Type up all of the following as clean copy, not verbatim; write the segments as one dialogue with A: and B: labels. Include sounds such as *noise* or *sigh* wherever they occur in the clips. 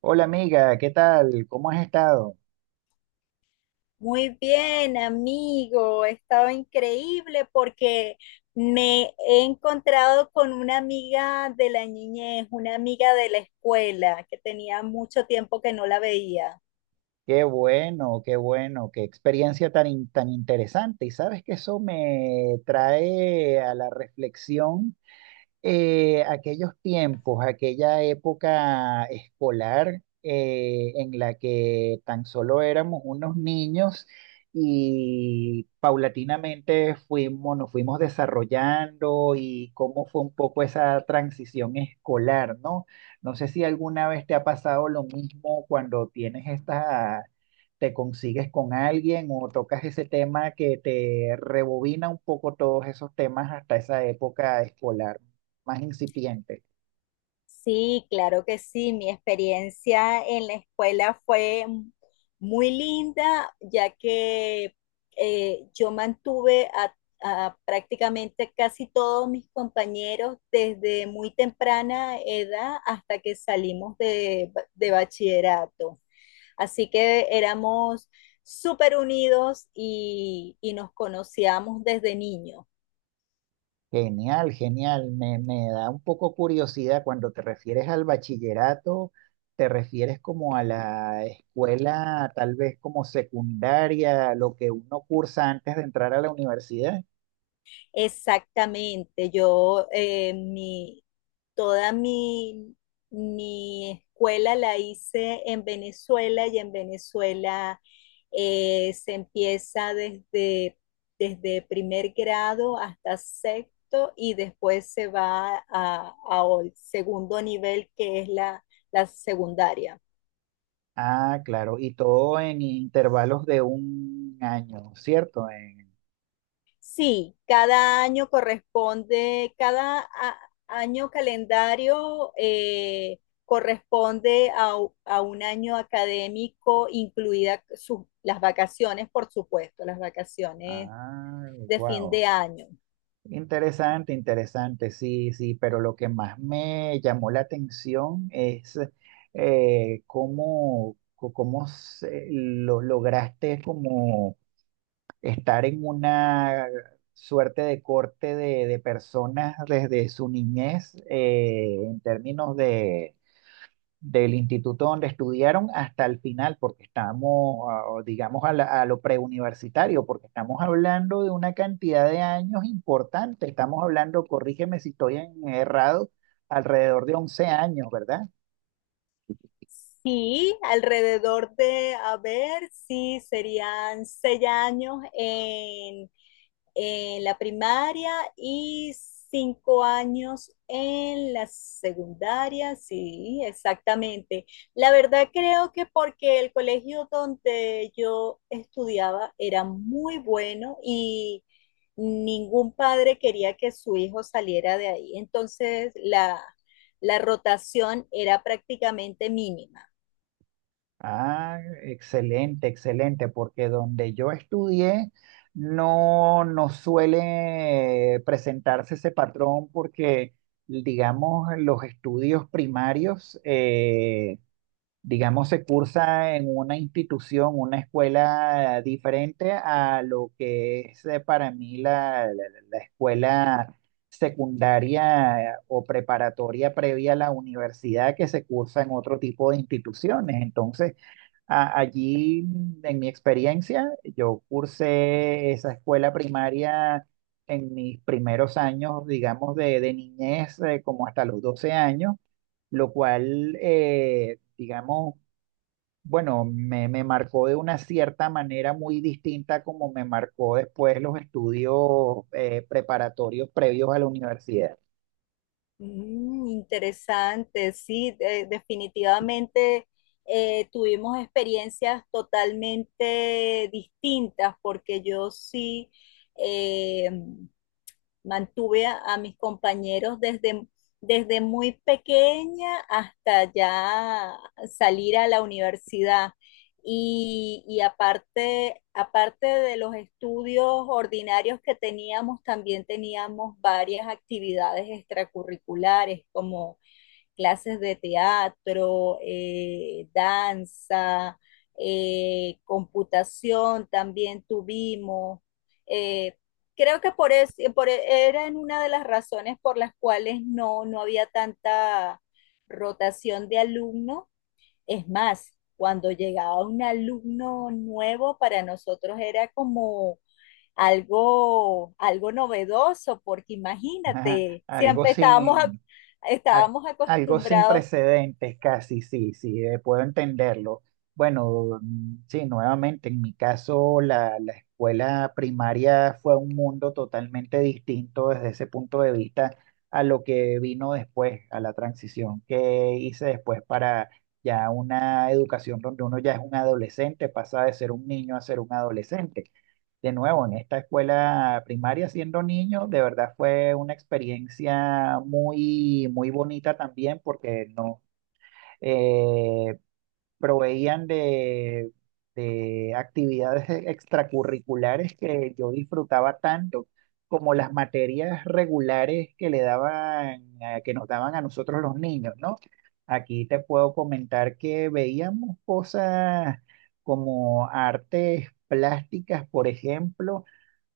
A: Hola amiga, ¿qué tal? ¿Cómo has estado?
B: Muy bien, amigo. He estado increíble porque me he encontrado con una amiga de la niñez, una amiga de la escuela que tenía mucho tiempo que no la veía.
A: Qué bueno, qué bueno, qué experiencia tan interesante. Y sabes que eso me trae a la reflexión aquellos tiempos, aquella época escolar, en la que tan solo éramos unos niños y nos fuimos desarrollando, y cómo fue un poco esa transición escolar, ¿no? No sé si alguna vez te ha pasado lo mismo cuando tienes te consigues con alguien o tocas ese tema que te rebobina un poco todos esos temas hasta esa época escolar más incipiente.
B: Sí, claro que sí. Mi experiencia en la escuela fue muy linda, ya que yo a prácticamente casi todos mis compañeros desde muy temprana edad hasta que salimos de bachillerato. Así que éramos súper unidos y nos conocíamos desde niños.
A: Genial, genial. Me da un poco curiosidad cuando te refieres al bachillerato, te refieres como a la escuela, tal vez como secundaria, lo que uno cursa antes de entrar a la universidad.
B: Exactamente, toda mi escuela la hice en Venezuela y en Venezuela se empieza desde primer grado hasta sexto y después se va a segundo nivel que es la secundaria.
A: Ah, claro, y todo en intervalos de un año, ¿cierto?
B: Sí, cada año año calendario corresponde a un año académico, incluidas las vacaciones, por supuesto, las vacaciones
A: Ah,
B: de fin
A: wow.
B: de año.
A: Interesante, interesante, sí, sí, pero lo que más me llamó la atención es, cómo, co- cómo se- lo, lograste como estar en una suerte de corte de personas desde su niñez, en términos del instituto donde estudiaron hasta el final, porque estamos, ah, digamos, a lo preuniversitario, porque estamos hablando de una cantidad de años importante. Estamos hablando, corrígeme si estoy errado, alrededor de 11 años, ¿verdad?
B: Sí, alrededor de, a ver, sí, serían 6 años en la primaria y 5 años en la secundaria, sí, exactamente. La verdad creo que porque el colegio donde yo estudiaba era muy bueno y ningún padre quería que su hijo saliera de ahí. Entonces, la rotación era prácticamente mínima.
A: Ah, excelente, excelente, porque donde yo estudié no, no suele presentarse ese patrón porque, digamos, los estudios digamos, se cursa en una institución, una escuela diferente a lo que es, para mí la escuela secundaria, o preparatoria previa a la universidad, que se cursa en otro tipo de instituciones. Entonces, allí, en mi experiencia, yo cursé esa escuela primaria. En mis primeros años, digamos, de niñez, como hasta los 12 años, lo cual, digamos, bueno, me marcó de una cierta manera muy distinta como me marcó después los estudios, preparatorios previos a la universidad.
B: Mm, interesante, sí, definitivamente tuvimos experiencias totalmente distintas porque yo sí, eh, mantuve a mis compañeros desde muy pequeña hasta ya salir a la universidad. Y aparte, aparte de los estudios ordinarios que teníamos, también teníamos varias actividades extracurriculares como clases de teatro, danza, computación también tuvimos. Eh, creo que era una de las razones por las cuales no había tanta rotación de alumnos. Es más, cuando llegaba un alumno nuevo, para nosotros era como algo novedoso, porque
A: *laughs*
B: imagínate,
A: Algo
B: siempre
A: sin, a-
B: estábamos
A: algo sin
B: acostumbrados.
A: precedentes, casi, sí, sí, puedo entenderlo. Bueno, mm, sí, nuevamente, en mi caso, la escuela primaria fue un mundo totalmente distinto desde ese punto de vista a lo que vino después, a la transición que hice después para ya una educación donde uno ya es un adolescente, pasa de ser un niño a ser un adolescente. De nuevo, en esta escuela primaria siendo niño, de verdad fue una experiencia muy, muy bonita también, porque no, eh, proveían de actividades *laughs* extracurriculares que yo disfrutaba tanto como las materias regulares que le daban, que nos daban a nosotros los niños, ¿no? Aquí te puedo comentar que veíamos cosas como artes plásticas, por ejemplo,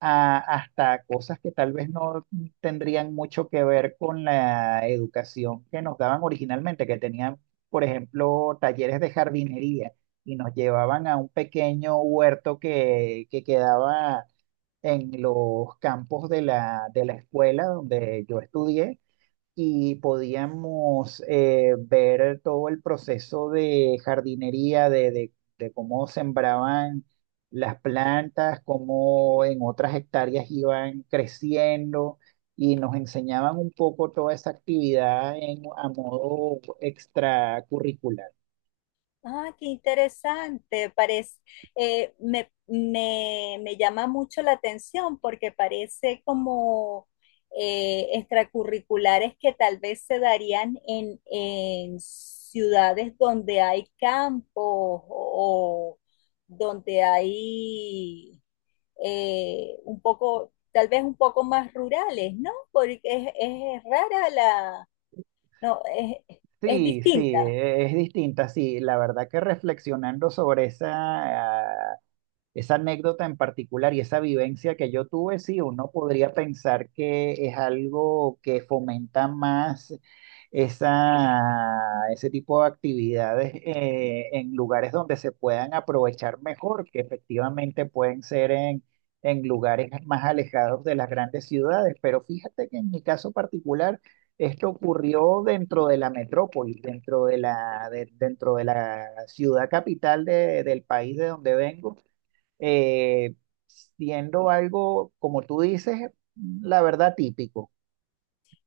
A: hasta cosas que tal vez no tendrían mucho que ver con la educación que nos daban originalmente, que tenían, por ejemplo, talleres de jardinería, y nos llevaban a un pequeño huerto que quedaba en los campos de de la escuela donde yo estudié, y podíamos, ver todo el proceso de jardinería, de cómo sembraban las plantas, cómo en otras hectáreas iban creciendo, y nos enseñaban un poco toda esa actividad, en, a modo extracurricular.
B: Ah, qué interesante. Me llama mucho la atención porque parece como extracurriculares que tal vez se darían en ciudades donde hay campos o donde hay un poco, tal vez un poco más rurales, ¿no? Porque es rara la, no, es
A: Sí, sí,
B: distinta.
A: es distinta, sí, la verdad que reflexionando sobre esa anécdota en particular y esa vivencia que yo tuve, sí, uno podría pensar que es algo que fomenta más esa, ese tipo de actividades, en lugares donde se puedan aprovechar mejor, que efectivamente pueden ser en lugares más alejados de las grandes ciudades. Pero fíjate que en mi caso particular, esto ocurrió dentro de la metrópoli, dentro de dentro de la ciudad capital del país de donde vengo, eh, siendo algo, como tú dices, la verdad típico.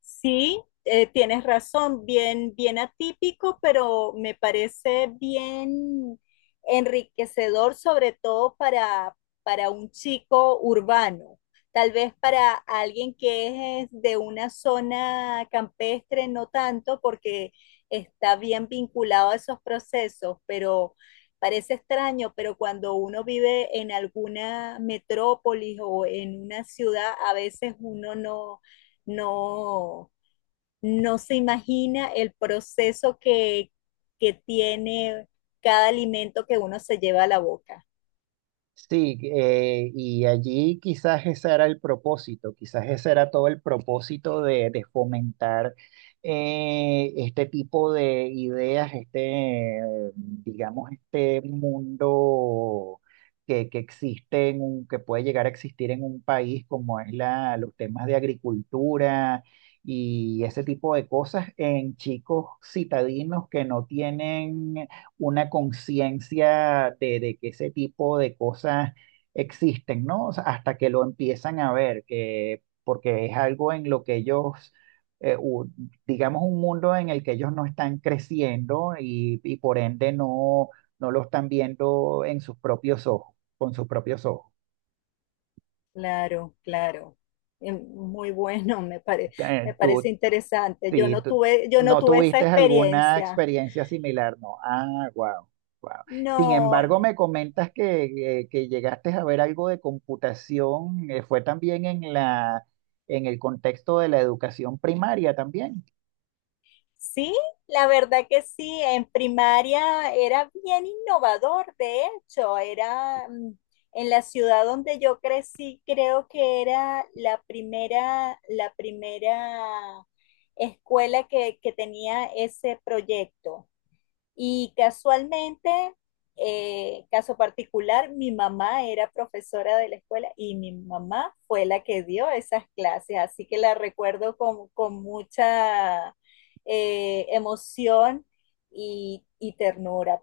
B: Sí, tienes razón, bien, bien atípico, pero me parece bien enriquecedor, sobre para un chico urbano. Tal vez para alguien que es de una zona campestre, no tanto, porque está bien vinculado a esos procesos, pero parece extraño, pero cuando uno vive en alguna metrópolis o en una ciudad, a veces uno no, no, no se imagina el proceso que tiene cada alimento que uno se lleva a la boca.
A: Sí, y allí quizás ese era el propósito, quizás ese era todo el propósito de fomentar, este tipo de ideas, este, digamos, este mundo que existe, en que puede llegar a existir en un país, como es la, los temas de agricultura y ese tipo de cosas en chicos citadinos que no tienen una conciencia de que ese tipo de cosas existen, ¿no? O sea, hasta que lo empiezan a ver, que, porque es algo en lo que ellos, eh, u- digamos, un mundo en el que ellos no están creciendo y por ende no, no lo están viendo en sus propios ojos, con sus propios ojos.
B: Claro, claro. Muy bueno,
A: Eh,
B: me parece
A: ¿tú,
B: interesante.
A: Sí,
B: Yo no
A: no
B: tuve esa
A: tuviste alguna
B: experiencia.
A: experiencia similar, ¿no? Ah, wow, wow. Sin
B: No,
A: embargo,
B: no.
A: me comentas que llegaste a ver algo de computación, fue también en la, en el contexto de la educación primaria también.
B: Sí, la verdad que sí, en primaria era bien innovador, de hecho, era mm, en la ciudad donde yo crecí, creo que era la primera escuela que tenía ese proyecto. Y casualmente, caso particular, mi mamá era profesora de la escuela y mi mamá fue la que dio esas clases, así que la recuerdo con mucha emoción y ternura.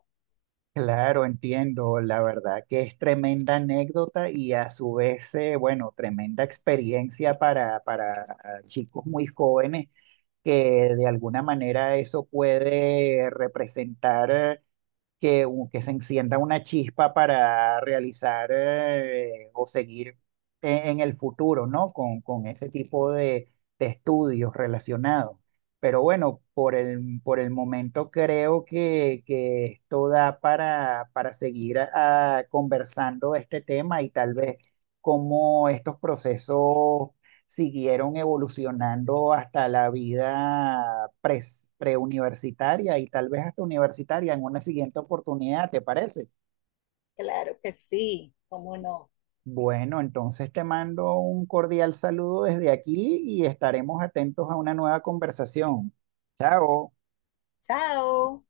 A: Claro, entiendo, la verdad que es tremenda anécdota y a su vez, bueno, tremenda experiencia para chicos muy jóvenes, que de alguna manera eso puede representar. Que, que se encienda una chispa para realizar, o seguir en el futuro, ¿no? Con ese tipo de estudios relacionados. Pero bueno, por el momento creo que esto da para seguir, ah, conversando de este tema, y tal vez cómo estos procesos siguieron evolucionando hasta la vida preuniversitaria y tal vez hasta universitaria en una siguiente oportunidad, ¿te parece?
B: Claro que sí, cómo no.
A: Bueno, entonces te mando un cordial saludo desde aquí y estaremos atentos a una nueva conversación. Chao.
B: Chao.